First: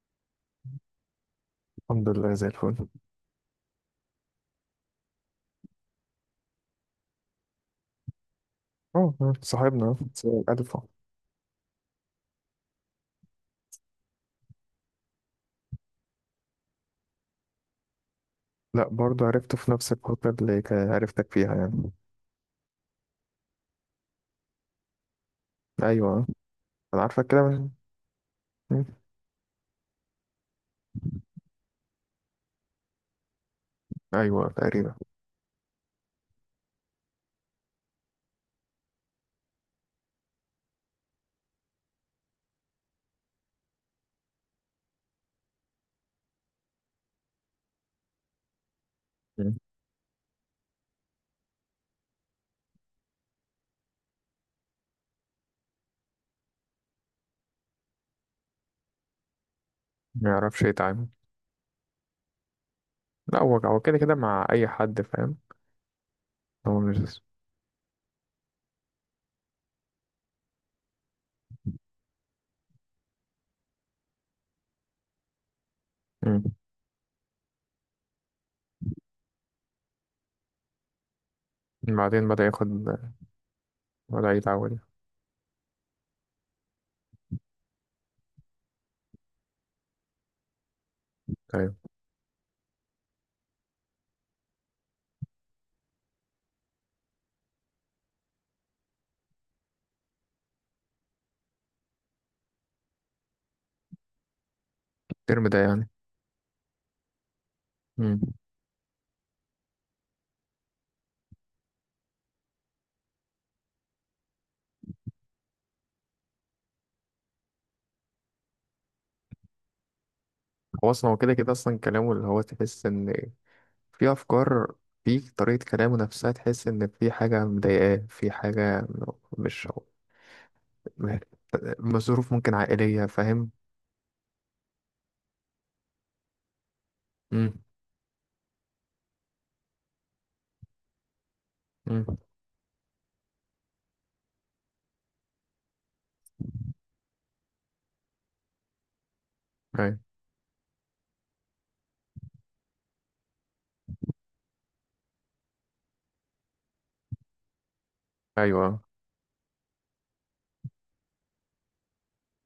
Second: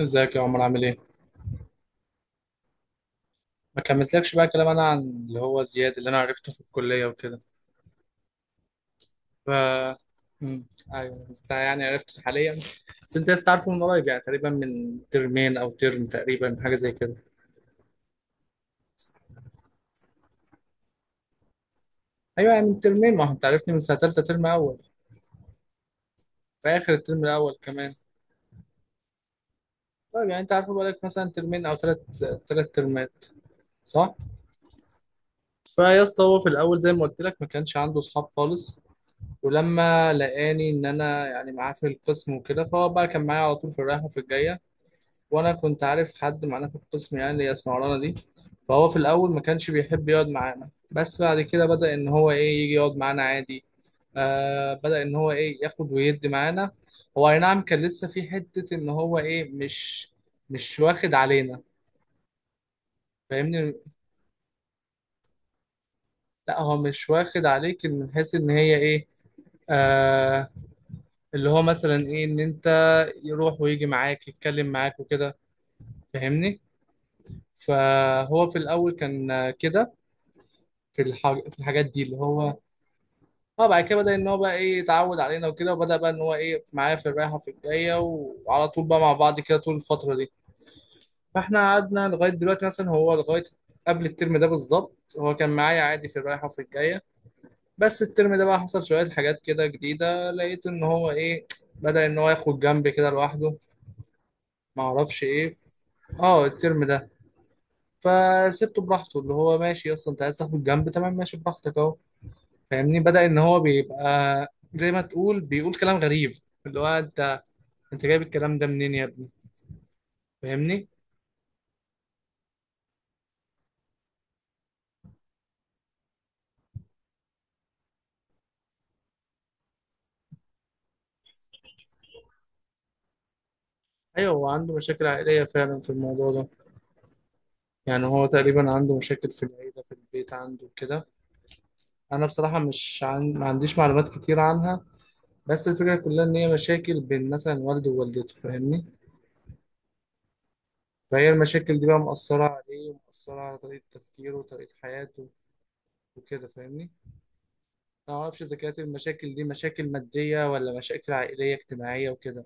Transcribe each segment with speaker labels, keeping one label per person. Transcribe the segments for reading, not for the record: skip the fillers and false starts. Speaker 1: ازيك يا عمر عامل ايه؟
Speaker 2: الحمد لله زي الفل.
Speaker 1: ما كملتلكش بقى كلام انا عن اللي هو زياد اللي انا عرفته في الكلية وكده.
Speaker 2: اه
Speaker 1: ف
Speaker 2: صاحبنا صاحب
Speaker 1: مم.
Speaker 2: ألفا.
Speaker 1: ايوه، بس ده يعني عرفته حاليا. بس انت لسه عارفه من قريب يعني تقريبا من ترمين او ترم تقريبا، حاجة زي كده.
Speaker 2: لا برضه عرفته في نفس الفترة اللي عرفتك فيها يعني.
Speaker 1: ايوه يعني من ترمين، ما هو انت عرفتني من سنة تالتة ترم اول.
Speaker 2: أيوة،
Speaker 1: في اخر
Speaker 2: أنا
Speaker 1: الترم
Speaker 2: عارفك كده
Speaker 1: الاول
Speaker 2: من.
Speaker 1: كمان.
Speaker 2: مم.
Speaker 1: طيب يعني انت عارفه بقالك مثلا ترمين او تلات، تلات ترمات صح؟
Speaker 2: أيوة تقريبا.
Speaker 1: فيا اسطى، هو في الاول زي ما قلت لك ما كانش عنده اصحاب خالص. ولما لقاني ان انا يعني معاه في القسم وكده، فهو بقى كان معايا على طول في الرايحه وفي الجايه. وانا كنت عارف حد معانا في القسم يعني اللي هي اسمها رانا دي. فهو في الاول ما
Speaker 2: مم.
Speaker 1: كانش بيحب يقعد معانا، بس بعد كده بدأ ان هو ايه يجي يقعد معانا عادي. آه، بدأ ان هو ايه ياخد ويدي معانا. هو اي نعم، كان لسه في حته ان هو ايه مش
Speaker 2: ما يعرفش
Speaker 1: مش
Speaker 2: يتعامل.
Speaker 1: واخد علينا.
Speaker 2: لا هو
Speaker 1: فاهمني.
Speaker 2: هو كده كده مع أي حد فاهم.
Speaker 1: لا هو
Speaker 2: هو
Speaker 1: مش
Speaker 2: مش.
Speaker 1: واخد عليك من حيث ان هي ايه. آه. اللي هو مثلا ايه ان انت، يروح ويجي معاك، يتكلم معاك وكده.
Speaker 2: مم.
Speaker 1: فاهمني. فهو في الاول كان كده، في الحاجات دي اللي
Speaker 2: بعدين بدأ
Speaker 1: هو.
Speaker 2: ياخد.
Speaker 1: اه، بعد كده بدأ ان
Speaker 2: بدأ
Speaker 1: هو بقى ايه
Speaker 2: يتعود.
Speaker 1: يتعود علينا وكده، وبدأ بقى ان هو ايه معايا في الرايحة في الجاية. وعلى طول بقى مع بعض كده طول الفترة دي. فاحنا
Speaker 2: أيوة.
Speaker 1: قعدنا لغاية دلوقتي، مثلا هو لغاية قبل الترم ده بالظبط هو كان معايا عادي في الرايحة وفي الجاية. بس الترم ده بقى حصل شوية حاجات كده جديدة، لقيت ان هو ايه بدأ ان هو ياخد جنب كده لوحده، معرفش
Speaker 2: الترم
Speaker 1: ايه.
Speaker 2: ده يعني.
Speaker 1: اه، الترم ده.
Speaker 2: مم.
Speaker 1: فسبته براحته، اللي هو ماشي، اصلا انت عايز تاخد جنب تمام، ماشي براحتك اهو. فاهمني. بدأ ان هو بيبقى زي ما تقول بيقول كلام غريب، اللي هو انت جايب الكلام ده منين يا ابني. فاهمني.
Speaker 2: هو أصلا هو كده كده أصلا كلامه اللي هو تحس إن في أفكار، في طريقة كلامه نفسها تحس إن في حاجة مضايقاه، في حاجة. مش. ماشي. ظروف ممكن عائلية فاهم.
Speaker 1: ايوه، هو عنده مشاكل عائليه فعلا في الموضوع ده.
Speaker 2: امم.
Speaker 1: يعني هو تقريبا عنده مشاكل في العيله، في البيت عنده كده.
Speaker 2: امم.
Speaker 1: انا بصراحه مش عن... ما عنديش معلومات كتير عنها. بس الفكره كلها ان هي مشاكل بين مثلا والده ووالدته، فاهمني.
Speaker 2: أيوة.
Speaker 1: فهي المشاكل دي بقى مأثره عليه ومأثره على طريقه تفكيره وطريقه حياته وكده، فاهمني. انا ما اعرفش اذا كانت
Speaker 2: أيوة.
Speaker 1: المشاكل دي مشاكل ماديه ولا مشاكل عائليه اجتماعيه وكده.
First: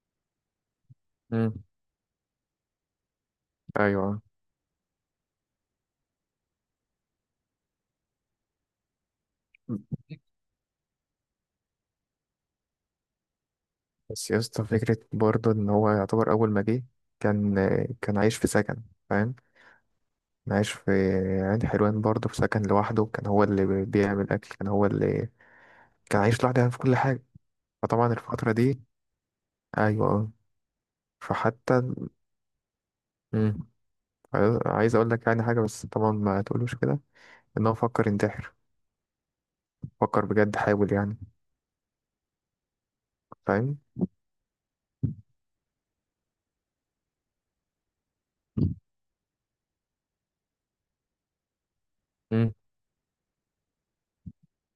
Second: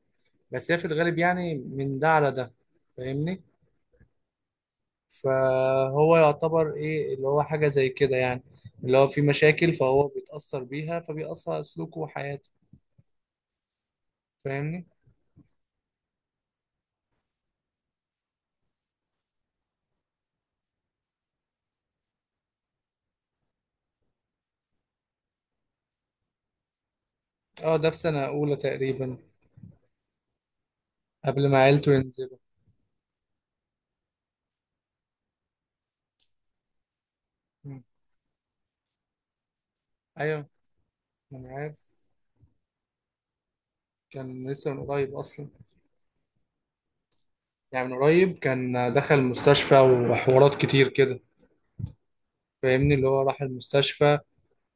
Speaker 1: بس هي في الغالب يعني
Speaker 2: امم.
Speaker 1: من ده على ده. فاهمني.
Speaker 2: أيوة.
Speaker 1: فهو يعتبر ايه اللي هو حاجه زي كده يعني، اللي هو في مشاكل فهو بيتاثر بيها فبيأثر على سلوكه وحياته.
Speaker 2: بس يا اسطى
Speaker 1: فاهمني.
Speaker 2: فكرة برضه إن هو يعتبر أول ما جه، كان، كان عايش في سكن فاهم، كان عايش في عين حلوان برضه في سكن لوحده، كان هو اللي بيعمل أكل، كان هو اللي كان عايش لوحده يعني في كل حاجة.
Speaker 1: اه، ده في
Speaker 2: فطبعا
Speaker 1: سنه
Speaker 2: الفترة
Speaker 1: اولى
Speaker 2: دي.
Speaker 1: تقريبا،
Speaker 2: أيوة.
Speaker 1: قبل ما
Speaker 2: فحتى.
Speaker 1: عيلته ينزلوا.
Speaker 2: امم. عايز أقول لك يعني حاجة بس طبعا ما تقولوش كده، إن هو
Speaker 1: مم.
Speaker 2: فكر ينتحر. فكر
Speaker 1: ايوه،
Speaker 2: بجد حاول يعني
Speaker 1: انا عارف.
Speaker 2: فاهم.
Speaker 1: كان لسه من قريب اصلا. يعني من قريب كان دخل المستشفى وحوارات كتير كده، فاهمني. اللي هو راح المستشفى،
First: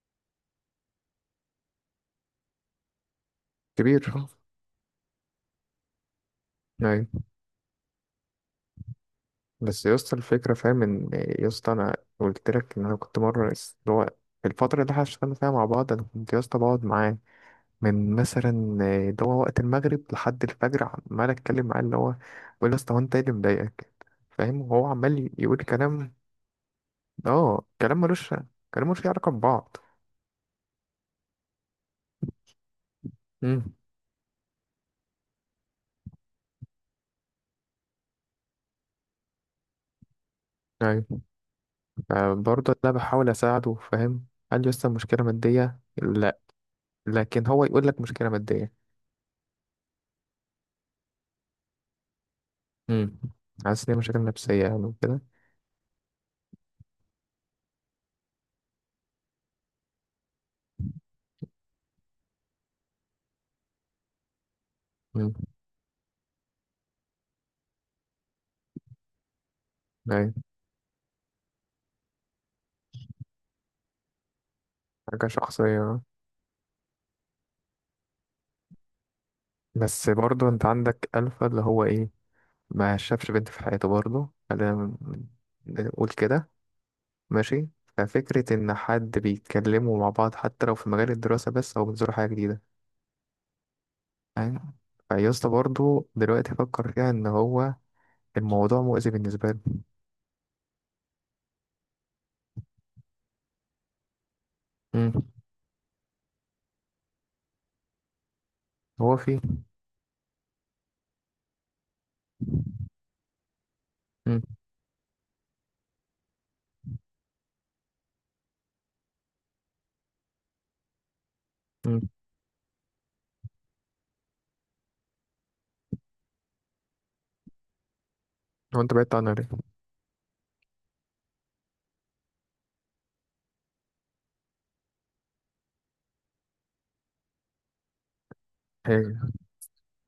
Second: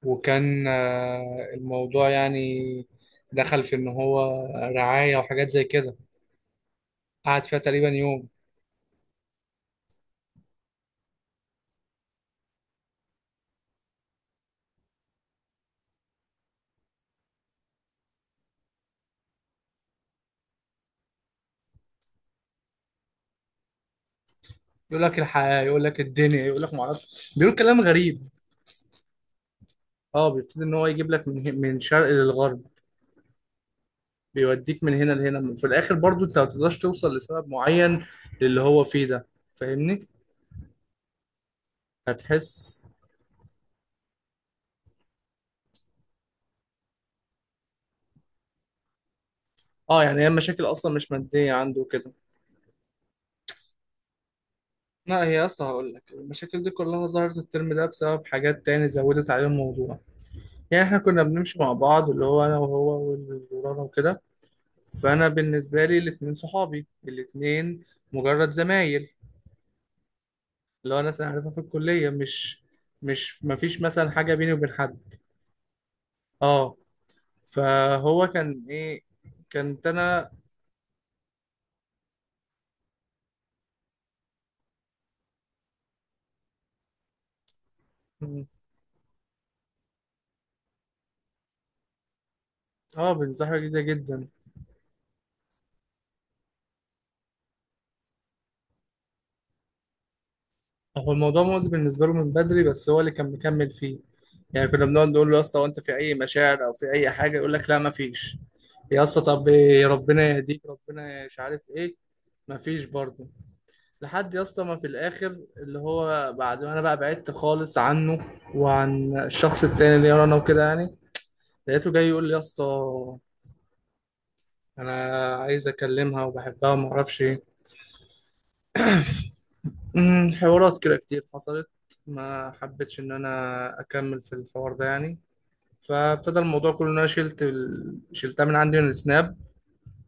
Speaker 1: وكان الموضوع يعني دخل في ان
Speaker 2: كبير
Speaker 1: هو
Speaker 2: اه.
Speaker 1: رعاية وحاجات زي كده.
Speaker 2: يعني.
Speaker 1: قعد فيها تقريبا يوم.
Speaker 2: بس يا اسطى الفكرة فاهم ان، يا اسطى انا قلت لك ان انا كنت مرة اللي هو الفترة اللي احنا اشتغلنا فيها مع بعض، انا كنت يا اسطى بقعد معاه من مثلا اللي هو وقت المغرب لحد الفجر، عمال اتكلم معاه اللي هو بقول يا اسطى هو انت ايه اللي مضايقك فاهم، وهو
Speaker 1: يقول لك
Speaker 2: عمال يقول
Speaker 1: الحياة، يقول لك
Speaker 2: كلام.
Speaker 1: الدنيا، يقول لك معرفش، بيقول
Speaker 2: اه
Speaker 1: كلام
Speaker 2: كلام ملوش،
Speaker 1: غريب.
Speaker 2: كلام ملوش علاقة ببعض.
Speaker 1: اه، بيبتدي ان هو يجيب لك من شرق للغرب.
Speaker 2: امم.
Speaker 1: بيوديك من هنا لهنا، في الاخر برضو انت ما تقدرش توصل لسبب معين للي هو فيه ده. فاهمني.
Speaker 2: ايوه. برضه
Speaker 1: هتحس.
Speaker 2: انا بحاول اساعده فاهم. قال لي يا اسطى مشكلة مادية لا، لكن هو يقول لك مشكلة مادية.
Speaker 1: اه يعني هي المشاكل اصلا مش مادية عنده كده.
Speaker 2: امم. حاسس ان هي مشاكل نفسية يعني وكده.
Speaker 1: لا هي اصلا هقول لك المشاكل دي كلها ظهرت الترم ده بسبب حاجات تاني زودت عليه الموضوع. يعني احنا كنا بنمشي مع بعض، اللي هو انا وهو والورانا وكده. فانا
Speaker 2: امم.
Speaker 1: بالنسبه لي الاتنين صحابي، الاتنين مجرد زمايل.
Speaker 2: أيوة.
Speaker 1: اللي هو ناس انا عارفها في الكليه، مش مش ما فيش مثلا حاجه بيني وبين حد.
Speaker 2: حاجة شخصية.
Speaker 1: اه. فهو كان ايه، كانت
Speaker 2: بس
Speaker 1: انا.
Speaker 2: برضو انت عندك ألفا اللي هو ايه، ما شافش بنت في حياته برضو خلينا ن- نقول كده. ماشي. ففكرة إن حد بيتكلموا مع بعض حتى لو في مجال الدراسة بس أو بيزوروا حاجة جديدة
Speaker 1: اه، بنصاحبه جدا جدا.
Speaker 2: فاهم. فيسطا برضو دلوقتي فكر فيها إن هو الموضوع مؤذي بالنسبة له.
Speaker 1: هو الموضوع مؤذي بالنسبه له من بدري، بس هو اللي كان مكمل فيه. يعني كنا بنقعد
Speaker 2: امم.
Speaker 1: نقول له يا اسطى هو انت في اي مشاعر او في اي حاجه، يقول لك لا ما فيش. يا
Speaker 2: هو
Speaker 1: اسطى
Speaker 2: فيه.
Speaker 1: طب إيه، ربنا يهديك، ربنا مش عارف ايه. مفيش برضه. لحد يا
Speaker 2: امم.
Speaker 1: اسطى ما في الاخر، اللي هو بعد ما انا بقى بعدت خالص عنه وعن الشخص التاني اللي انا وكده يعني، لقيته جاي
Speaker 2: امم.
Speaker 1: يقول لي يا اسطى انا عايز اكلمها وبحبها وما اعرفش ايه.
Speaker 2: هو انت بعدت عنها
Speaker 1: حوارات كده كتير حصلت. ما حبيتش ان انا اكمل في الحوار ده يعني. فابتدى الموضوع كله ان انا شلتها من عندي من
Speaker 2: ليه؟
Speaker 1: السناب.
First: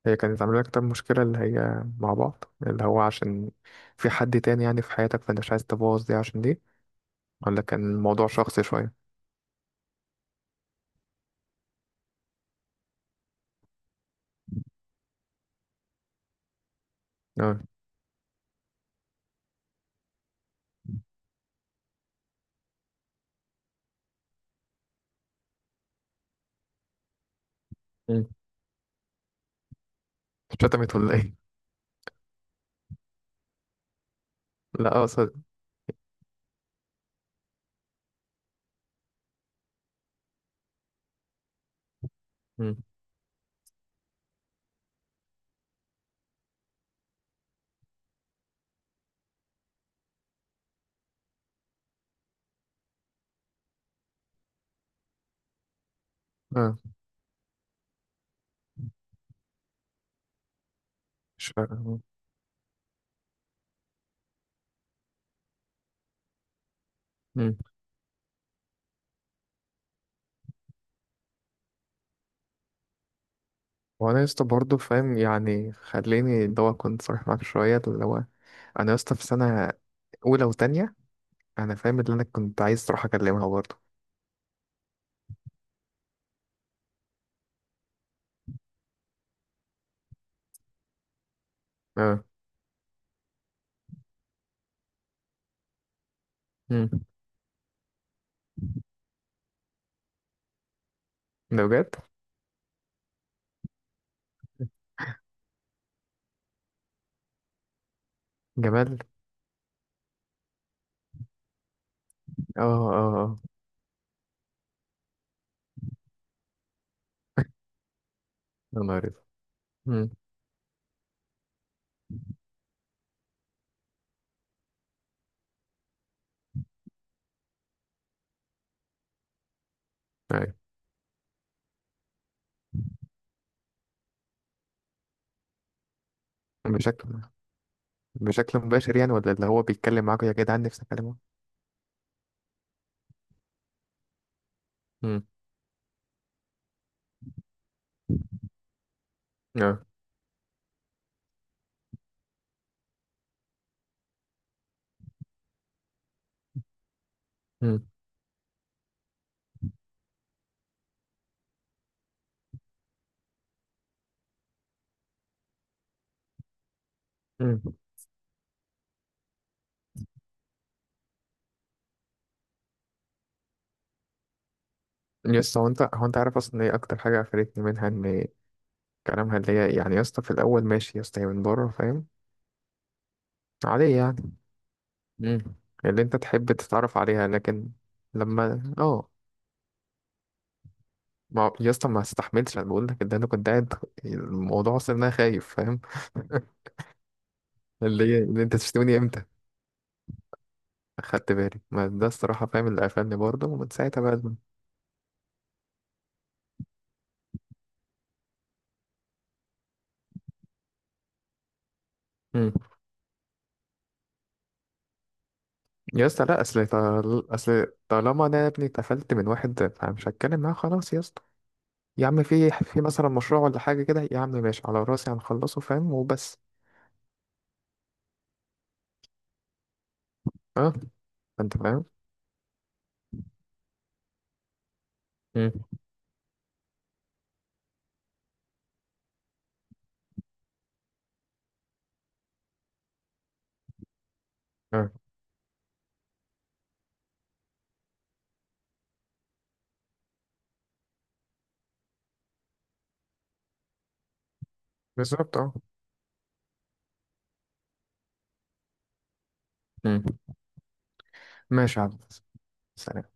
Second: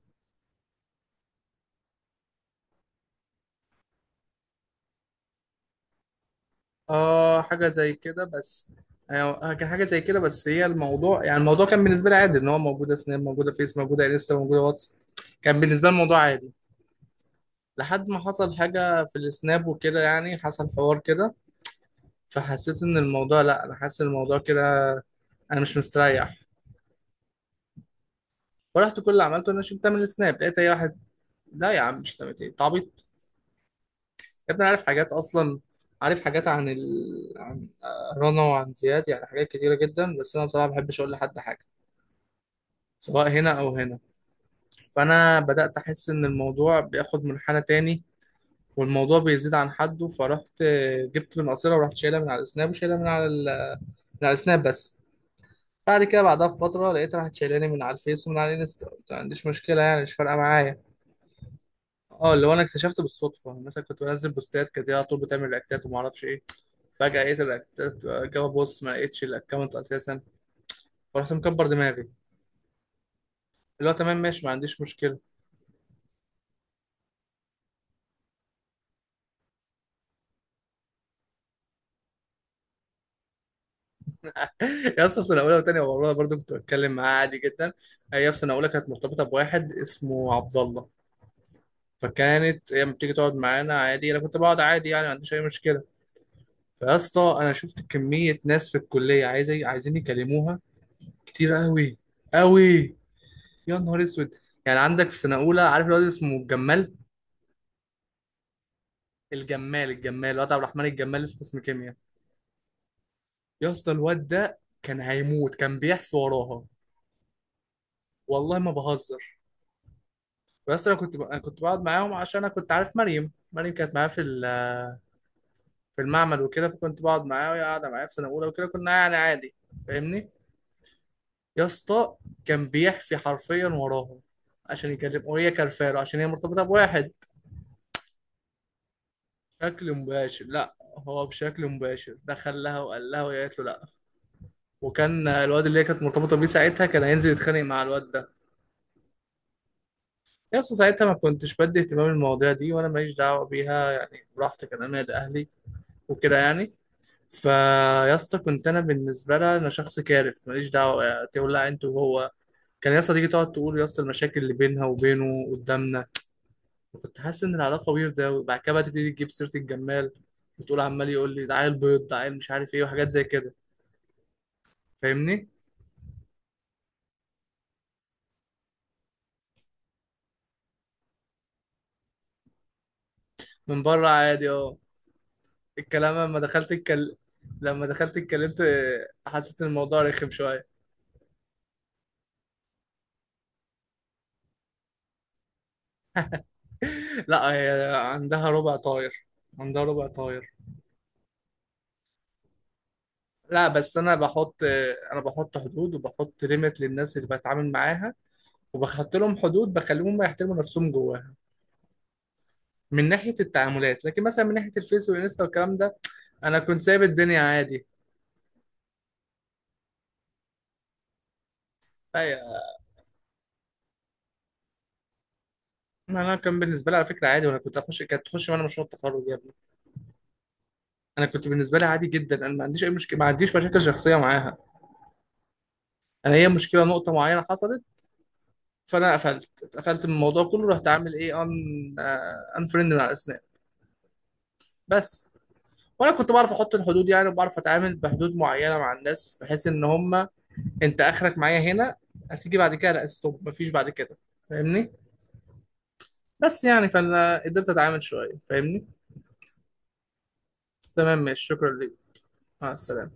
Speaker 2: هي كانت عاملة لك طب مشكلة اللي هي مع بعض اللي هو عشان في حد تاني يعني في حياتك فانت مش عايز تبوظ دي عشان دي؟
Speaker 1: اه،
Speaker 2: ولا
Speaker 1: حاجة
Speaker 2: كان
Speaker 1: زي كده
Speaker 2: الموضوع شخصي
Speaker 1: بس.
Speaker 2: شوية؟
Speaker 1: آه، كان حاجة زي كده. بس هي الموضوع يعني الموضوع كان بالنسبة لي عادي، ان هو موجودة سناب، موجودة فيس، موجودة انستا، موجودة واتس. كان بالنسبة لي الموضوع عادي.
Speaker 2: اه.
Speaker 1: لحد ما حصل حاجة في السناب وكده، يعني حصل حوار كده، فحسيت ان الموضوع لا، انا حاسس ان الموضوع كده انا مش مستريح.
Speaker 2: مم.
Speaker 1: فرحت كل اللي عملته ان انا شلتها من السناب، لقيت هي راحت.
Speaker 2: شتمت ولا ايه؟
Speaker 1: لا يا عم، مش تعمل ايه تعبيط. يا ابني أنا عارف
Speaker 2: لا
Speaker 1: حاجات
Speaker 2: اقصد.
Speaker 1: اصلا، عارف حاجات عن رنا وعن زياد، يعني حاجات كتيرة جدا، بس انا بصراحة ما بحبش اقول لحد حاجة
Speaker 2: مم.
Speaker 1: سواء هنا أو هنا. فأنا بدأت أحس إن الموضوع بياخد منحنى تاني والموضوع بيزيد عن حده، فرحت جبت من قصيرة ورحت شايلها من على السناب وشايلها من على السناب بس. بعد كده بعدها
Speaker 2: اه.
Speaker 1: بفترة لقيت راحت شايلاني من على الفيس ومن على الانستا، قلت ما عنديش مشكلة يعني، مش فارقة معايا.
Speaker 2: مش فاهم.
Speaker 1: اه، اللي هو أنا اكتشفت بالصدفة، يعني مثلا كنت بنزل بوستات كانت هي على طول بتعمل رياكتات وما أعرفش إيه، فجأة لقيت
Speaker 2: مم.
Speaker 1: الرياكتات جابها، بص ما لقيتش الأكونت أساسا. فرحت مكبر دماغي، اللي هو تمام
Speaker 2: وانا يا اسطى
Speaker 1: ماشي ما
Speaker 2: برضه
Speaker 1: عنديش مشكلة.
Speaker 2: فاهم يعني خليني اللي هو كنت صريح معاك شوية اللي هو انا يا اسطى في سنة اولى وتانية، انا فاهم اللي انا كنت عايز اروح اكلمها برضه.
Speaker 1: يا اسطى في سنه اولى وثانيه والله برضو كنت بتكلم معاه عادي جدا. هي في سنه اولى كانت مرتبطه بواحد اسمه عبد الله،
Speaker 2: اه.
Speaker 1: فكانت هي بتيجي تقعد معانا عادي، انا كنت بقعد عادي يعني ما عنديش اي مشكله.
Speaker 2: مم.
Speaker 1: فيا اسطى انا شفت كميه ناس في الكليه عايزين يكلموها، كتير
Speaker 2: ده بجد؟
Speaker 1: قوي قوي. يا نهار اسود. يعني عندك في سنه اولى، عارف الواد اسمه الجمال؟
Speaker 2: جمال.
Speaker 1: الجمال الواد عبد الرحمن الجمال اللي في قسم كيمياء.
Speaker 2: اه اه اه.
Speaker 1: يا اسطى الواد ده كان هيموت، كان بيحفي وراها، والله ما
Speaker 2: يا نهار أسود.
Speaker 1: بهزر.
Speaker 2: مم.
Speaker 1: بس انا انا كنت بقعد معاهم عشان انا كنت عارف مريم كانت معايا في المعمل وكده، فكنت بقعد معاها وهي قاعده معايا في سنه اولى وكده، كنا يعني عادي. فاهمني.
Speaker 2: أيوة.
Speaker 1: يا اسطى كان بيحفي حرفيا وراهم عشان يكلم، وهي كرفاله عشان هي مرتبطه
Speaker 2: بشكل
Speaker 1: بواحد.
Speaker 2: بشكل مباشر يعني ولا اللي هو
Speaker 1: بشكل
Speaker 2: بيتكلم معاك يا
Speaker 1: مباشر
Speaker 2: جدعان
Speaker 1: لا.
Speaker 2: نفسي اكلمه؟
Speaker 1: هو بشكل مباشر دخل لها وقال لها وهي قالت له لا،
Speaker 2: امم.
Speaker 1: وكان الواد اللي هي كانت مرتبطه بيه ساعتها كان هينزل يتخانق مع الواد ده.
Speaker 2: اه.
Speaker 1: يا اسطى ساعتها ما كنتش بدي اهتمام المواضيع دي وانا ماليش دعوه بيها، يعني براحتي كان انا لاهلي وكده يعني.
Speaker 2: امم.
Speaker 1: فيا اسطى كنت انا بالنسبه لها انا شخص كارف، ماليش دعوه، تولع انت وهو. كان يا اسطى تيجي تقعد تقول يا اسطى المشاكل اللي بينها وبينه قدامنا، كنت حاسس ان
Speaker 2: امم.
Speaker 1: العلاقه ويرده. وبعد كده بقى تبتدي تجيب سيره الجمال، وتقول عمال يقول لي ده عيل بيض، ده عيل مش عارف ايه وحاجات زي كده.
Speaker 2: يا
Speaker 1: فاهمني.
Speaker 2: اسطى هو انت عارف اصلا ايه اكتر حاجه قفلتني منها ان كلامها اللي هي يعني، يا اسطى في الاول ماشي يا اسطى هي من بره فاهم
Speaker 1: من
Speaker 2: عاديه
Speaker 1: بره
Speaker 2: يعني.
Speaker 1: عادي، اه.
Speaker 2: امم. اللي
Speaker 1: الكلام
Speaker 2: انت تحب تتعرف عليها لكن.
Speaker 1: لما دخلت اتكلمت
Speaker 2: لما اه.
Speaker 1: حسيت ان الموضوع رخم شويه.
Speaker 2: ما هو- يا اسطى ما استحملتش، انا بقول لك ان انا كنت قاعد الموضوع اصلا إن انا خايف فاهم.
Speaker 1: لا هي
Speaker 2: اللي هي اللي
Speaker 1: عندها
Speaker 2: انت
Speaker 1: ربع
Speaker 2: تشتمني امتى.
Speaker 1: طاير، عندها ربع طاير.
Speaker 2: اخدت بالي ما ده الصراحه فاهم، اللي قفلني برضه
Speaker 1: لا
Speaker 2: ومن
Speaker 1: بس
Speaker 2: ساعتها
Speaker 1: انا
Speaker 2: بقى.
Speaker 1: بحط انا بحط حدود، وبحط ليميت للناس اللي بتعامل معاها، وبحط لهم حدود بخليهم يحترموا نفسهم جواها من ناحيه التعاملات. لكن مثلا من ناحيه الفيس والانستا والكلام ده،
Speaker 2: يا اسطى لا
Speaker 1: انا
Speaker 2: اصل
Speaker 1: كنت سايب الدنيا
Speaker 2: اصل
Speaker 1: عادي.
Speaker 2: طالما انا يا ابني اتقفلت من واحد فمش هتكلم معاه خلاص يا اسطى. يا عم
Speaker 1: أي-
Speaker 2: في مثلا مشروع ولا حاجه كده يا عم ماشي على راسي هنخلصه فاهم
Speaker 1: انا
Speaker 2: وبس.
Speaker 1: كان بالنسبه لي على فكره عادي، وانا كنت اخش كانت تخش معانا مشروع التخرج يا ابني.
Speaker 2: اه.
Speaker 1: انا كنت
Speaker 2: انت
Speaker 1: بالنسبه
Speaker 2: فاهم.
Speaker 1: لي عادي جدا، انا ما عنديش اي مشكله، ما عنديش مشاكل شخصيه معاها.
Speaker 2: امم.
Speaker 1: انا هي مشكله نقطه معينه حصلت، فانا اتقفلت من الموضوع كله، رحت عامل ايه، ان انفريند من على الاسناب،
Speaker 2: اه.
Speaker 1: بس. وانا كنت بعرف احط الحدود يعني، وبعرف اتعامل بحدود معينه مع الناس بحيث ان هم انت اخرك معايا هنا، هتيجي بعد كده لا، ستوب، مفيش بعد كده. فاهمني.
Speaker 2: بالظبط اه.
Speaker 1: بس يعني فانا قدرت اتعامل شويه. فاهمني.
Speaker 2: امم.
Speaker 1: تمام ماشي، شكرا
Speaker 2: ماشي يا
Speaker 1: ليك.
Speaker 2: عم.
Speaker 1: مع
Speaker 2: سلام.
Speaker 1: السلامه.